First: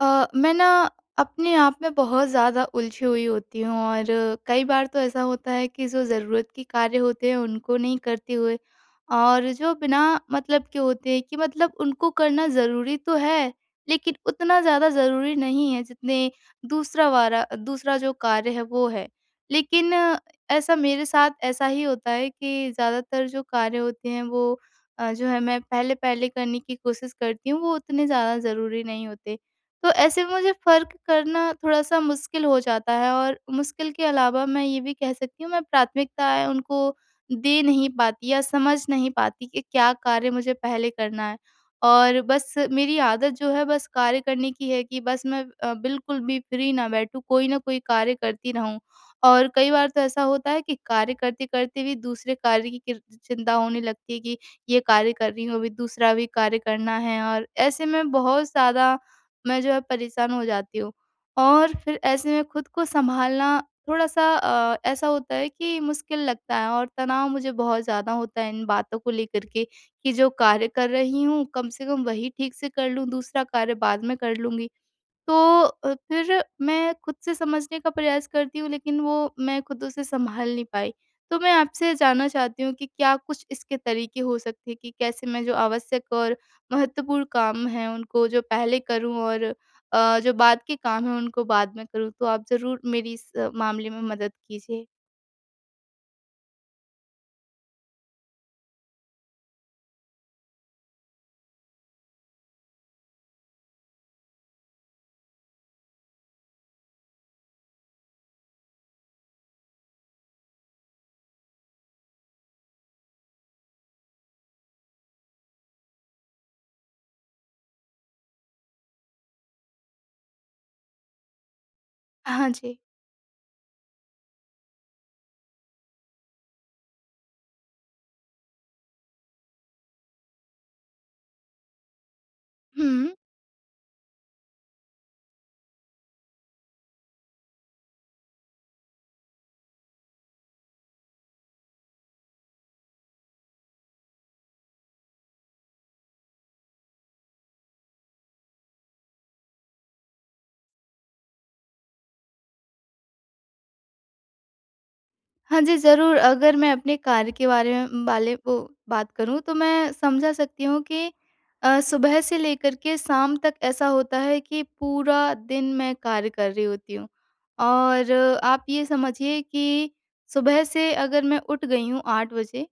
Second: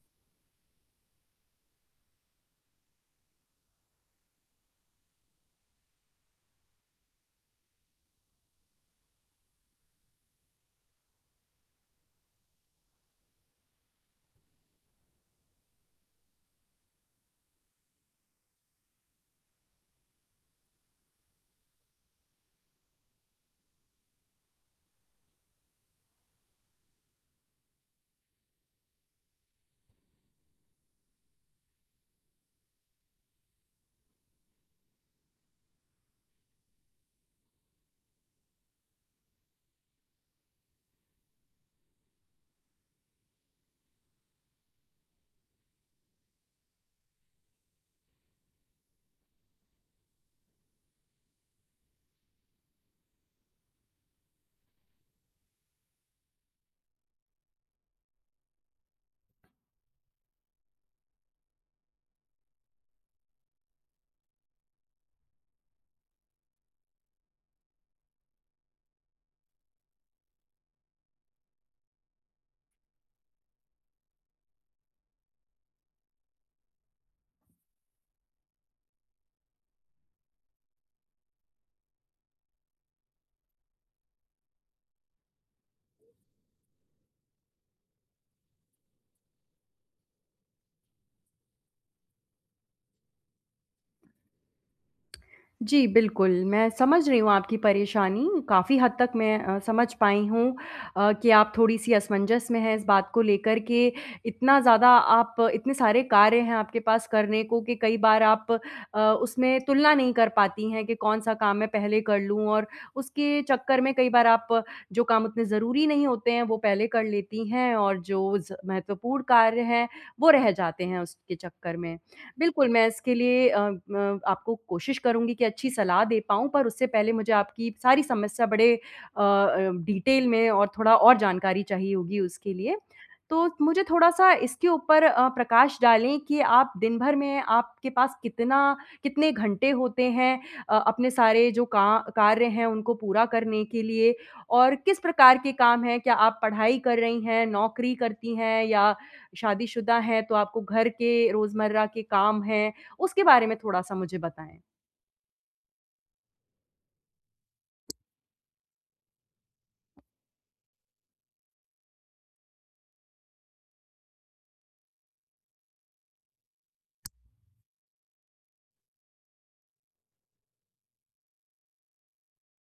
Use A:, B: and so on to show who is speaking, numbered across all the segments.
A: अ, मैं ना अपने आप में बहुत ज़्यादा उलझी हुई होती हूँ और कई बार तो ऐसा होता है कि जो ज़रूरत के कार्य होते हैं उनको नहीं करते हुए और जो बिना मतलब के होते हैं, कि मतलब उनको करना ज़रूरी तो है लेकिन उतना ज़्यादा ज़रूरी नहीं है, जितने दूसरा वाला दूसरा जो कार्य है वो है। लेकिन ऐसा मेरे साथ ऐसा ही होता है कि ज़्यादातर जो कार्य होते हैं वो अ, जो है मैं पहले-पहले करने की कोशिश करती हूँ, वो उतने ज़्यादा ज़रूरी नहीं होते। तो ऐसे मुझे फ़र्क करना थोड़ा-सा मुश्किल हो जाता है और मुश्किल के अलावा मैं ये भी कह सकती हूँ, मैं प्राथमिकताएँ उनको दे नहीं पाती या समझ नहीं पाती कि क्या कार्य मुझे पहले करना है। और बस मेरी आदत जो है बस कार्य करने की है कि बस मैं अ, बिल्कुल भी फ्री ना बैठूँ, कोई न कोई कार्य करती रहूँ। और कई बार तो ऐसा होता है कि कार्य करते-करते भी दूसरे कार्य की किर चिंता होने लगती है कि ये कार्य कर रही हूँ, अभी दूसरा भी कार्य करना है और ऐसे में बहुत ज़्यादा मैं जो है परेशान हो जाती हूँ। और फ़िर ऐसे में खुद को सँभालना थोड़ा-सा अ, ऐसा होता है कि मुश्किल लगता है और तनाव मुझे बहुत ज़्यादा होता है इन बातों को लेकर के कि जो कार्य कर रही हूँ कम से कम वही ठीक से कर लूँ, दूसरा कार्य बाद में कर लूँगी। तो अ, फ़िर मैं खुद से समझने का प्रयास करती हूँ लेकिन वो मैं खुद उसे सँभाल नहीं पाई। तो मैं आपसे ये जानना चाहती हूँ कि क्या कुछ इसके तरीके हो सकते हैं कि कैसे मैं जो आवश्यक और महत्वपूर्ण काम हैं उनको जो पहले करूँ और अ, जो बाद के काम हैं उनको बाद में करूँ? तो आप ज़रूर मेरी इस मामले में मदद कीजिए।
B: जी बिल्कुल, मैं समझ रही हूँ आपकी परेशानी काफ़ी हद तक मैं अ, समझ पाई हूँ अ, कि आप थोड़ी-सी असमंजस में हैं इस बात को लेकर के इतना ज़्यादा आप इतने सारे कार्य हैं आपके पास करने को, कि कई बार आप अ, उसमें तुलना नहीं कर पाती हैं कि कौन-सा काम मैं पहले कर लूँ। और उसके चक्कर में कई बार आप जो काम उतने ज़रूरी नहीं होते हैं वो पहले कर लेती हैं और जो ज़ महत्वपूर्ण कार्य है, वो रह जाते हैं उसके चक्कर में।
A: हाँ
B: बिल्कुल,
A: जी।
B: मैं इसके लिए अ अ, आपको कोशिश करूँगी की अच्छी सलाह दे पाऊँ, पर उससे पहले मुझे आपकी सारी समस्या बड़े अ अ, डीटेल में और थोड़ा और जानकारी चाहिए होगी उसके लिए।
A: हुँ।
B: तो मुझे थोड़ा-सा इसके ऊपर अ, प्रकाश डालें कि आप दिन भर में आपके पास कितना कितने घंटे होते हैं अ, अपने सारे जो का कार्य हैं उनको पूरा करने के लिए? और किस प्रकार के काम हैं? क्या आप पढ़ाई कर रही हैं, नौकरी करती हैं या शादीशुदा हैं, तो आपको घर के रोज़मर्रा के काम हैं। उसके बारे में थोड़ा-सा मुझे बताएँ?
A: हाँ जी, ज़रूर अगर मैं अपने कार्य के बारे में बाले को बात करूँ तो मैं समझा सकती हूँ कि अ, सुबह से लेकर के शाम तक ऐसा होता है कि पूरा दिन मैं कार्य कर रही होती हूँ। और आप ये समझिए कि सुबह से अगर मैं उठ गई हूँ 8:00 बजे,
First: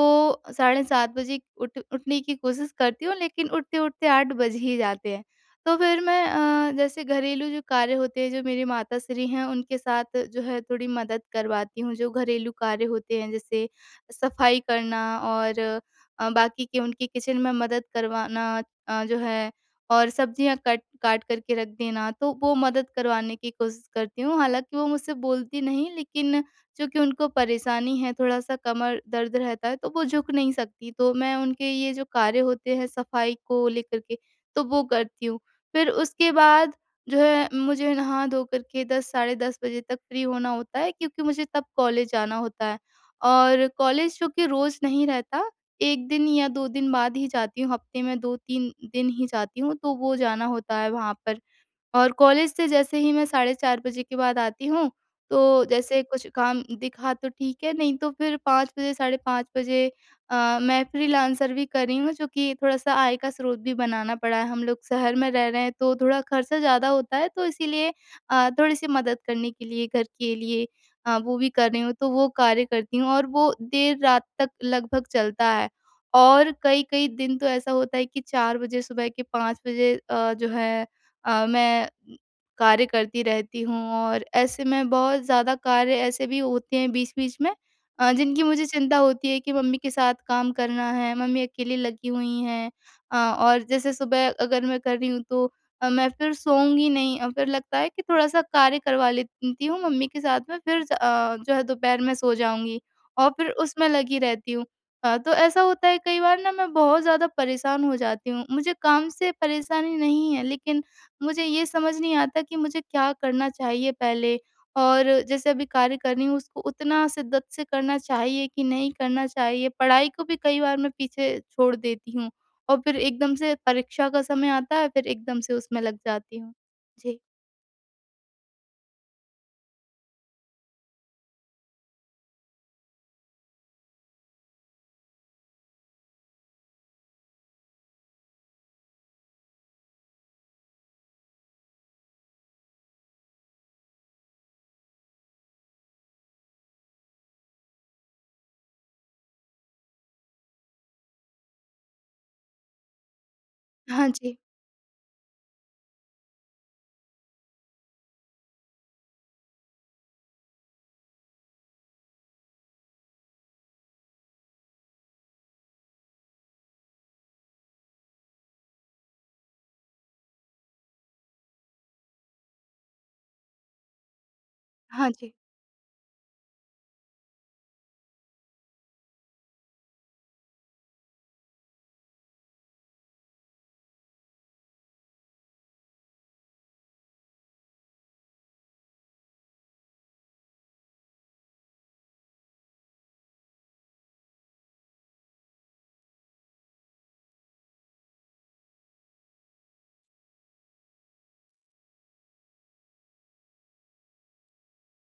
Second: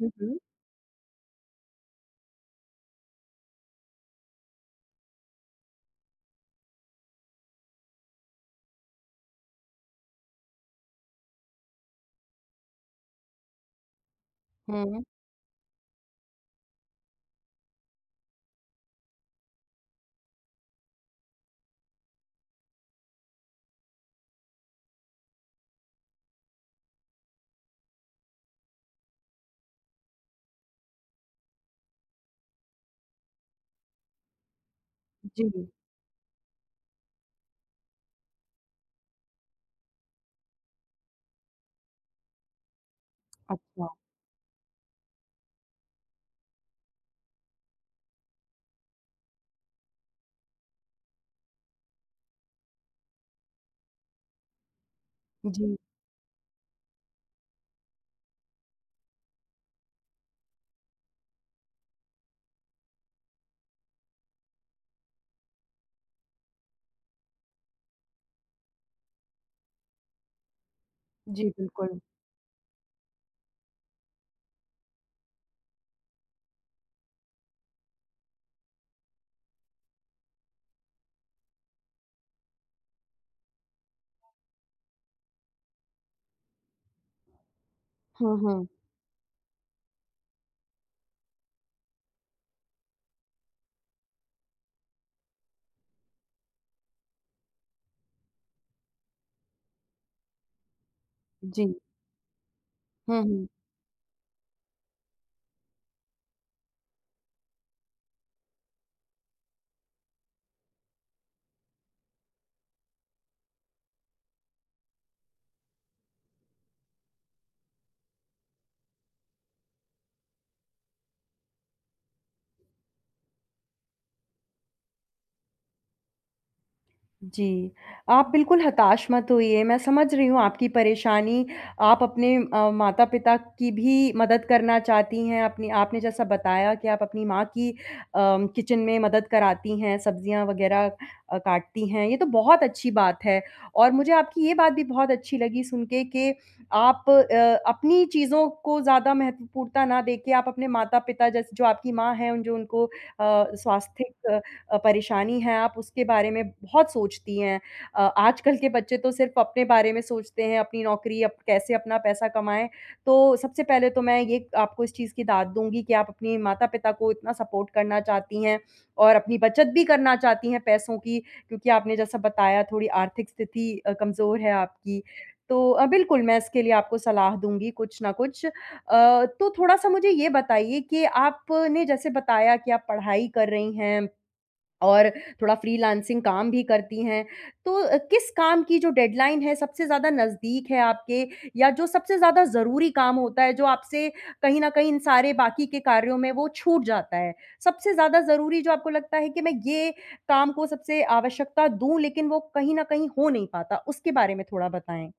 B: हुँ, हुँ।
A: साढ़े 7 बजे उठ उठने की कोशिश करती हूँ लेकिन उठते-उठते 8:00 बज ही जाते हैं। तो फिर मैं अ, जैसे घरेलू जो कार्य होते हैं जो मेरी माताश्री हैं उनके साथ जो है थोड़ी मदद करवाती हूँ। जो घरेलू कार्य होते हैं जैसे सफाई
B: हुँ।
A: करना और अ, बाकी के उनकी किचन में मदद करवाना अ, जो है और सब्जियाँ कट काट कर के रख देना तो वो मदद करवाने की कोशिश करती हूँ। हालाँकि वो मुझसे बोलती नहीं लेकिन चूँकि उनको परेशानी है थोड़ा कमर दर्द रहता तो वो झुक नहीं सकती तो मैं उनके ये जो कार्य होते हैं सफाई को लेकर के, तो वो करती हूँ।
B: जी।
A: फिर उसके बाद जो है मुझे नहा धो कर के 10:00 साढ़े 10 बजे तक फ्री होना होता है क्योंकि मुझे तब कॉलेज जाना होता। और
B: अच्छा।
A: कॉलेज क्योंकि रोज़ नहीं रहता 1 दिन या 2 दिन बाद ही जाती। हफ्ते में 2-3 दिन ही जाती हूँ तो वो जाना होता है वहाँ पर। और कॉलेज से जैसे ही मैं साढ़े 4 बजे के बाद आती हूँ तो,
B: जी।
A: जैसे कुछ काम दिखा तो ठीक है नहीं तो फिर 5:00 बजे साढ़े 5 बजे अ, मैं फ्रीलांसर भी कर रही हूँ चूँकि थोड़ा-सा आय का स्रोत भी बनाना पड़ा। हम लोग शहर में रह रहे तो थोड़ा खर्चा ज़्यादा होता है तो इसीलिए अ, थोड़ी-सी मदद करने के लिए घर के लिए। अ, वो
B: जी,
A: भी कर रही हूँ
B: बिल्कुल।
A: तो वो कार्य करती हूँ और वो देर रात तक लगभग चलता है। और कई-कई दिन तो ऐसा होता है कि 4:00 बजे सुबह के 5:00 बजे अ, जो है अ, मैं कार्य करती रहती हूँ और ऐसे में बहुत ज़्यादा कार्य ऐसे भी होते हैं बीच-बीच में, अ,
B: हाँ,
A: जिनकी मुझे
B: हाँ।
A: चिंता होती है कि मम्मी के साथ काम करना है, मम्मी अकेली लगी हुई हैं। अ, और जैसे सुबह अगर मैं कर रही हूँ तो अ, मैं फिर सोऊँगी नहीं अ, फिर लगता है कि थोड़ा-सा कार्य करवा लेती हूँ मम्मी के साथ में फिर स अ, जो है
B: जी।
A: दोपहर में सो जाऊँगी
B: हुँ,
A: और
B: हुँ।
A: फिर उसमें लगी रहती हूँ। अ, तो ऐसा होता है कई बार ना मैं बहुत ज़्यादा परेशान हो जाती हूँ। मुझे काम से परेशानी नहीं है लेकिन मुझे ये समझ नहीं आता कि मुझे क्या करना चाहिए पहले और जैसे अभी कार्य कर रही हूँ। उसको उतना शिद्दत से करना चाहिए कि नहीं करना चाहिए पढ़ाई को भी कई बार मैं पीछे छोड़ देती हूँ, और फिर एकदम से परीक्षा का समय आता है फिर एकदम से उसमें लग जाती हूँ, जी।
B: जी, आप बिल्कुल हताश मत होइए मैं समझ रही हूँ आपकी परेशानी। आप अपने अ, माता पिता की भी मदद करना चाहती हैं अपने आपने जैसा बताया कि आप अपनी माँ की अ, किचन में मदद कराती हैं सब्जियाँ वगैरह अ, काटती हैं। ये तो बहुत अच्छी बात है और मुझे आपकी ये बात भी बहुत अच्छी लगी सुन के कि आप अ, अपनी चीज़ों को ज़्यादा महत्वपूर्णता ना देके आप अपने माता-पिता जैसे जो आपकी माँ हैं उन जो उनको अ,
A: हाँ
B: स्वास्थिक
A: जी।
B: परेशानी है, आप उसके बारे में बहुत सोचती हैं। अ, आजकल के बच्चे तो सिर्फ अपने बारे में सोचते हैं। अपनी नौकरी अप कैसे अपना पैसा कमाएँ। तो सबसे पहले तो मैं ये आपको इस चीज़ की दाद दूँगी कि आप अपने माता-पिता को इतना सपोर्ट करना चाहती हैं और अपनी बचत भी करना चाहती हैं पैसों की, क्योंकि आपने जैसा बताया थोड़ी आर्थिक स्थिति अ, कमजोर है आपकी।
A: हाँ जी।
B: तो अ, बिल्कुल मैं इसके लिए आपको सलाह दूँगी कुछ ना कुछ। अ, तो थोड़ा-सा मुझे ये बताइए कि आपने जैसे बताया कि आप पढ़ाई कर रही हैं और थोड़ा फ्रीलांसिंग काम भी करती है, तो किस काम की जो डेडलाइन है सबसे ज़्यादा नज़दीक है आपके? या जो सबसे ज़्यादा ज़रूरी काम होता है जो आपसे कहीं न कहीं इन सारे बाकी के कार्यों में वो छूट जाता है। सबसे ज़्यादा ज़रूरी जो आपको लगता है कि मैं ये काम को सबसे आवश्यकता दूँ लेकिन वो कहीं न कहीं हो नहीं पाता। उसके बारे में थोड़ा बताएँ?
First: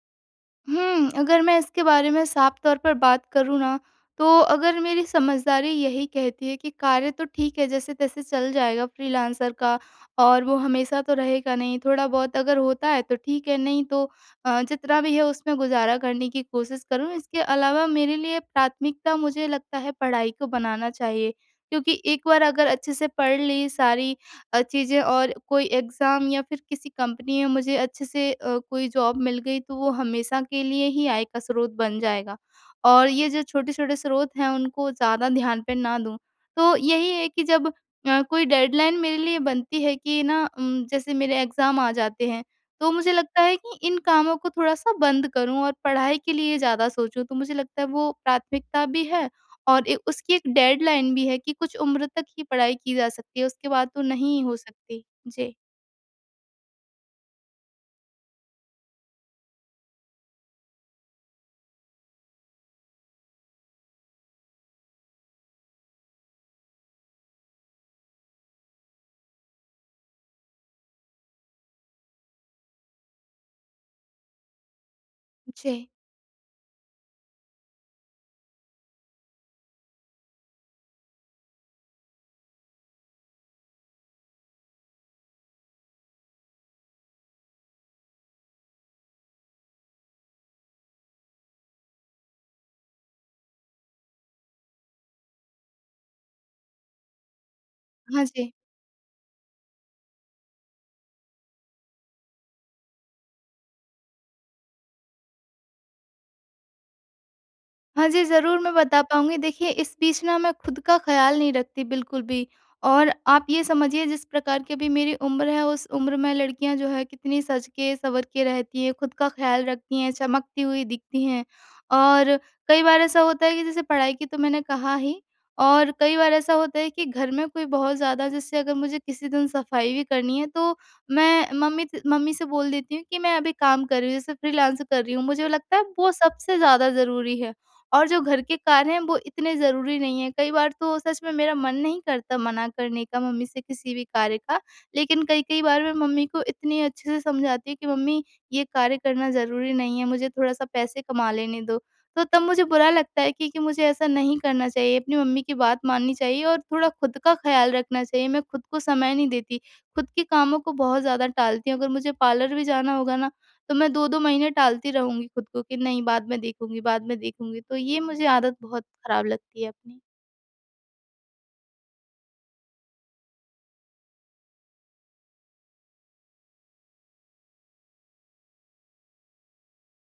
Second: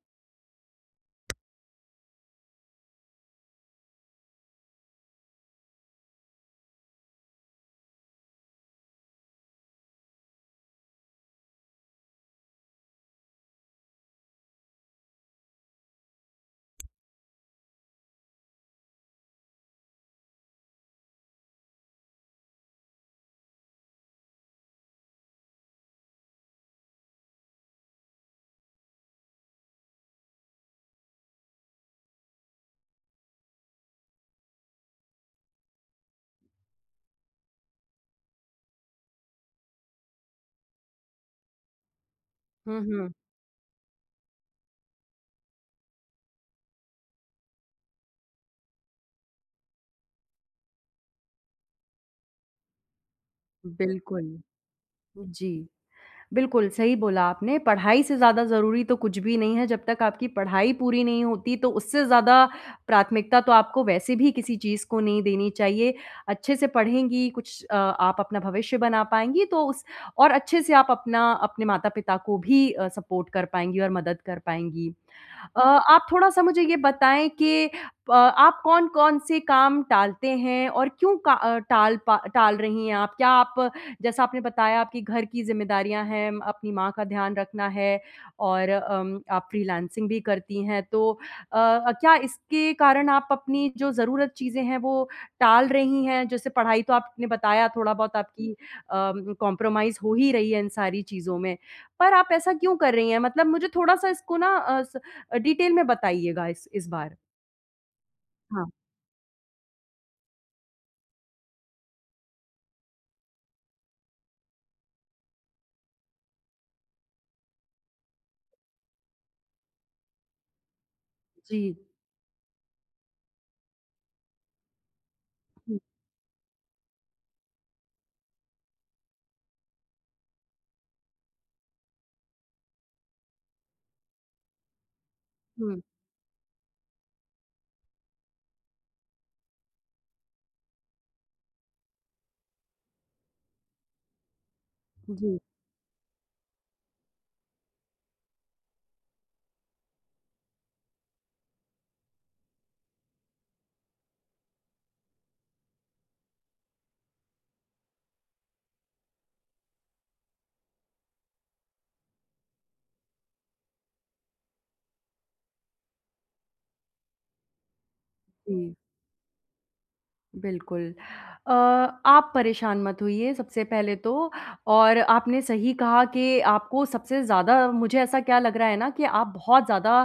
A: हुँ, अगर मैं इसके बारे में साफ़ तौर पर बात करूँ ना तो अगर मेरी समझदारी यही कहती है कि कार्य तो ठीक है जैसे-तैसे चल जाएगा फ्रीलांसर का और वो हमेशा तो रहेगा नहीं। थोड़ा-बहुत अगर होता है तो ठीक है नहीं तो अ, जितना भी है उसमें गुज़ारा करने की कोशिश करूँ। इसके अलावा मेरे लिए प्राथमिकता मुझे लगता है पढ़ाई को बनाना चाहिए। क्योंकि एक बार अगर अच्छे से पढ़ ली सारी अ, चीज़ें और कोई एग्ज़ाम या फिर किसी कंपनी में मुझे अच्छे से अ, कोई जॉब मिल गई तो वो हमेशा के लिए ही आय का स्रोत बन जाएगा। और ये जो छोटे-छोटे स्रोत हैं उनको ज़्यादा ध्यान पे ना दूँ। तो यही है कि जब अ, कोई डेडलाइन मेरे लिए बनती है कि ना उम, जैसे मेरे एग्ज़ाम आ जाते हैं,
B: हुँ,
A: तो मुझे
B: हुँ।
A: लगता है कि इन कामों को थोड़ा-सा बंद करूँ और पढ़ाई के लिए ज़्यादा सोचूँ। तो मुझे लगता है वो प्राथमिकता भी है और ए उसकी एक डेडलाइन भी है कि कुछ उम्र तक ही पढ़ाई की जा, सकती है उसके बाद तो
B: बिल्कुल।
A: नहीं हो सकती।
B: उ,
A: जी।
B: जी। बिल्कुल सही बोला आपने पढ़ाई से ज़्यादा ज़रूरी तो कुछ भी नहीं है जब तक आपकी पढ़ाई पूरी नहीं होती, तो उससे ज़्यादा प्राथमिकता तो आपको वैसे भी किसी चीज़ को नहीं देनी चाहिए। अच्छे से पढ़ेंगी कुछ अ, आप अपना भविष्य बना पाएँगी तो उस और अच्छे से आप अपना अपने माता-पिता को भी अ, सपोर्ट कर पाएँगी और मदद कर पाएँगी। अ,
A: जी।
B: आप थोड़ा-सा मुझे ये बताएँ कि प आप कौन-कौन से काम टालते हैं और क्यों का अ, टाल पा टाल रही हैं आप? क्या आप जैसा आपने बताया आपकी घर की ज़िम्मेदारियाँ हैं, अपनी माँ का ध्यान रखना है और अम, आप फ्रीलांसिंग भी करती हैं, तो अ, क्या इसके कारण आप अपनी जो ज़रूरत चीज़ें हैं वो टाल रही हैं? जैसे पढ़ाई तो आपने बताया थोड़ा-बहुत
A: हाँ जी।
B: आपकी अ, कंप्रोमाइज़ हो ही रही है इन सारी चीज़ों में। पर आप ऐसा क्यों कर रही हैं? मतलब मुझे थोड़ा-सा इसको ना अ, डिटेल में बताइएगा इस बार।
A: हाँ जी, ज़रूर
B: हाँ।
A: मैं बता पाऊँगी देखिए इस बीच ना मैं खुद का ख़याल नहीं रखती बिल्कुल भी और आप ये समझिए जिस प्रकार की अभी मेरी उम्र है उस उम्र में लड़कियाँ जो है कितनी सज के सँवर के रहती हैं, खुद का ख़याल रखती हैं, चमकती हुई दिखती हैं
B: जी।
A: और कई बार ऐसा होता है कि जैसे पढ़ाई की तो मैंने कहा ही
B: हुँ।
A: और कई बार ऐसा होता है कि घर में कोई बहुत ज़्यादा जैसे अगर मुझे किसी दिन सफाई भी करनी है, तो मैं मम्मी से मम्मी से बोल देती हूँ कि मैं अभी काम कर रही हूँ, जैसे फ्रीलांस कर रही हूँ मुझे लगता है
B: हुँ।
A: अब वो सबसे ज़्यादा ज़रूरी है और जो घर के कार्य हैं वो इतने ज़रूरी नहीं है। कई बार तो सच में मेरा मन नहीं करता मना करने का मम्मी से किसी भी कार्य का, लेकिन
B: जी।
A: कई-कई बार मैं मम्मी को इतनी अच्छे से समझाती हूँ कि मम्मी ये कार्य करना ज़रूरी नहीं है, मुझे थोड़ा-सा पैसे कमा लेने दो। तो तब मुझे बुरा लगता है क्योंकि मुझे ऐसा नहीं करना चाहिए अपनी मम्मी की बात माननी चाहिए और थोड़ा खुद का ख़याल रखना चाहिए मैं खुद को समय नहीं देती। खुद के कामों को बहुत ज़्यादा टालती हूँ, अगर मुझे पार्लर भी जाना होगा ना तो मैं 2-2 महीने टालती रहूँगी खुद को कि नहीं बाद में देखूँगी बाद में देखूँगी। तो ये मुझे आदत
B: जी।
A: बहुत खराब लगती है अपनी।
B: बिल्कुल। अ, आप परेशान मत होइए सबसे पहले तो, और आपने सही कहा कि आपको सबसे ज़्यादा मुझे ऐसा क्या लग रहा है ना, कि आप बहुत ज़्यादा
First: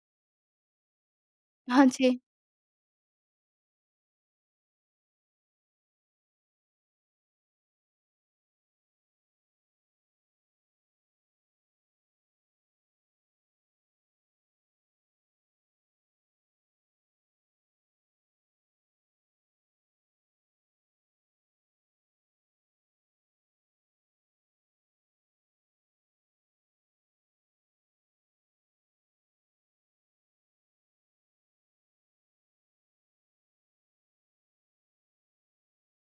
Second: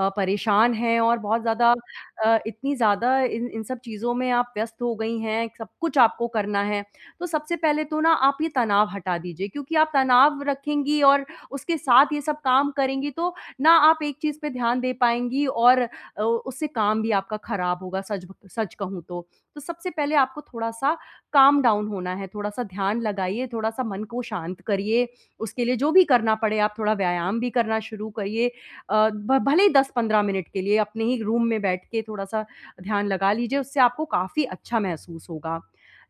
B: अ, परेशान हैं और बहुत ज़्यादा
A: हाँ जी।
B: अ, इतनी ज़्यादा इन इन सब चीज़ों में आप व्यस्त हो गई हैं, सब कुछ आपको करना है। तो सबसे पहले तो ना, आप ये तनाव हटा दीजिए, क्योंकि आप तनाव रखेंगी और उसके साथ ये सब काम करेंगी तो, ना आप एक चीज़ पे ध्यान दे पाएँगी और अ, उससे काम भी आपका खराब होगा, सच ब सच कहूँ तो। तो सबसे पहले आपको थोड़ा-सा काम डाउन होना है, थोड़ा-सा ध्यान लगाइए, थोड़ा-सा मन को शांत करिए। उसके लिए जो भी करना पड़े, आप थोड़ा व्यायाम भी करना शुरू करिए। अ, भ भले ही 10-15 मिनट के लिए, अपने ही एक रूम में बैठ के थोड़ा-सा ध्यान लगा लीजिए, उससे आपको काफ़ी अच्छा महसूस होगा।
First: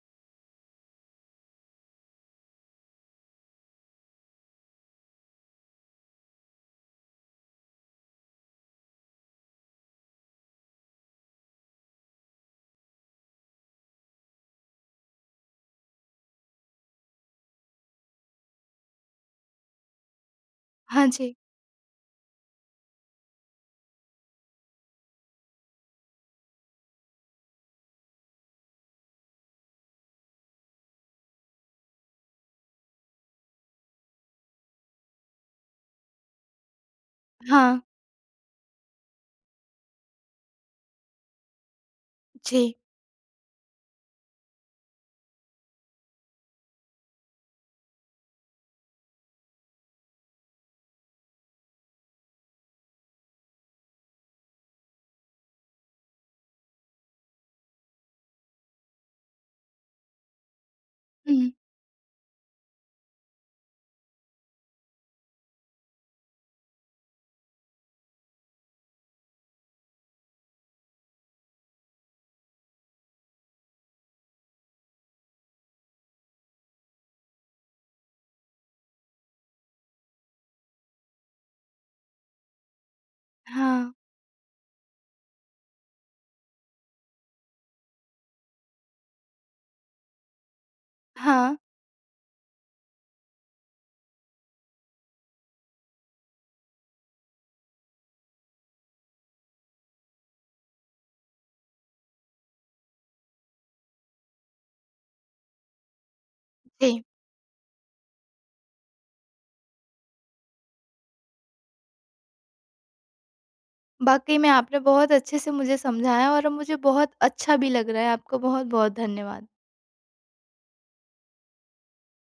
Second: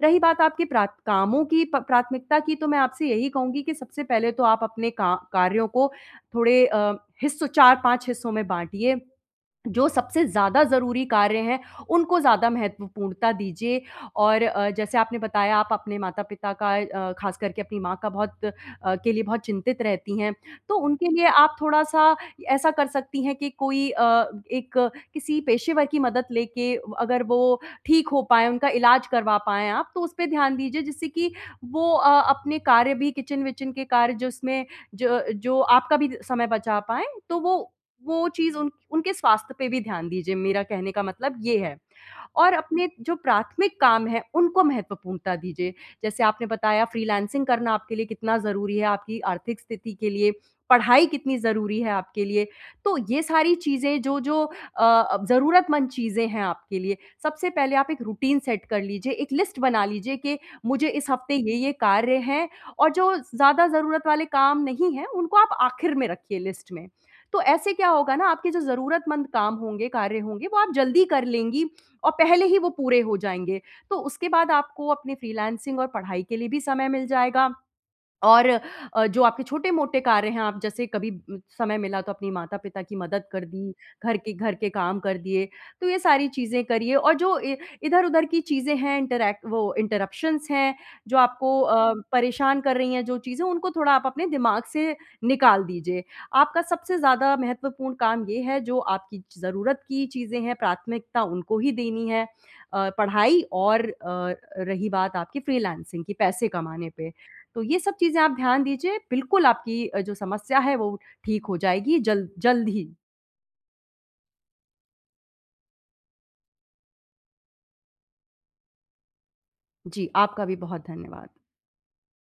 B: रही बात आपकी प्राथ कामों की प प्राथमिकता की, तो मैं आपसे यही कहूँगी कि सबसे पहले तो आप अपने का कार्यों को थोड़े अ, हिस्सों 4-5 हिस्सों में बाँटिए। जो सबसे ज़्यादा ज़रूरी कार्य हैं, उनको ज़्यादा महत्वपूर्णता दीजिए और अ, जैसे आपने बताया, आप अपने माता-पिता का अ, ख़ासकर के अपनी माँ का बहुत अ, के लिए बहुत चिंतित रहती हैं। तो
A: हाँ
B: उनके लिए
A: जी।
B: आप थोड़ा-सा ऐसा कर सकती हैं कि कोई अ, एक किसी पेशेवर की मदद लेके, अगर वो ठीक हो पाए, उनका इलाज करवा पाएँ आप, तो उसपे ध्यान दीजिए, जिससे कि वो अ, अपने कार्य भी किचन विचन के कार्य, जिसमें ज अ, जो आपका भी द समय बचा पाएँ, तो वो
A: हाँ।
B: वो चीज़ उन उनके स्वास्थ्य पे भी ध्यान दीजिए, मेरा कहने का मतलब ये है, और
A: जी।
B: अपने जो प्राथमिक काम हैं, उनको महत्वपूर्णता दीजिए। जैसे आपने बताया, फ़्रीलांसिंग करना आपके लिए कितना ज़रूरी है, आपकी आर्थिक स्थिति के लिए, पढ़ाई कितनी ज़रूरी है आपके लिए। तो ये सारी चीज़ें, जो-जो अ, ज़रूरतमंद चीज़ें हैं आपके लिए। सबसे पहले आप एक रुटीन सेट कर लीजिए, 1 लिस्ट बना लीजिए कि मुझे इस हफ़्ते
A: हुँ।
B: ये-ये कार्य हैं और जो ज़्यादा ज़रूरत वाले काम नहीं हैं, उनको आप आखिर में रखिए लिस्ट में। तो ऐसे क्या होगा ना, आपके जो ज़रूरतमंद काम होंगे, कार्य होंगे, वो आप जल्दी कर लेंगी और पहले ही वो पूरे हो जाएँगे। तो उसके बाद आपको अपनी फ़्रीलांसिंग और पढ़ाई के लिए भी समय मिल जाएगा और अ, जो आपके छोटे-मोटे कार्य हैं, आप जैसे कभी उम, समय मिला, तो अपनी माता-पिता की मदद कर दी,
A: हाँ।
B: घर के घर के काम कर दिए, तो ये सारी चीज़ें करिए और जो ए इधर-उधर की चीज़ें हैं, इंटरैक्ट वो इंटरप्शंस हैं, जो
A: हाँ।
B: आपको अ, परेशान कर रही हैं, जो चीज़ें, उनको थोड़ा आप अपने दिमाग से निकाल दीजिये। आपका सबसे ज़्यादा महत्वपूर्ण काम ये है, जो आपकी ज़रूरत की चीज़ें हैं, प्राथमिकता उनको ही देनी है अ, पढ़ाई और अ, रही बात आपकी फ़्रीलांसिंग की, पैसे कमाने
A: जी।
B: पे। तो ये सब चीज़ें आप ध्यान दीजिए, बिल्कुल आपकी अ, जो समस्या है, वो ठीक हो जाएगी जल जल्द ही।
A: वाक़ई में, आपने बहुत अच्छे से मुझे समझाया और अब मुझे बहुत अच्छा भी लग रहा है। आपको बहुत-बहुत धन्यवाद।
B: जी, आपका भी बहुत धन्यवाद।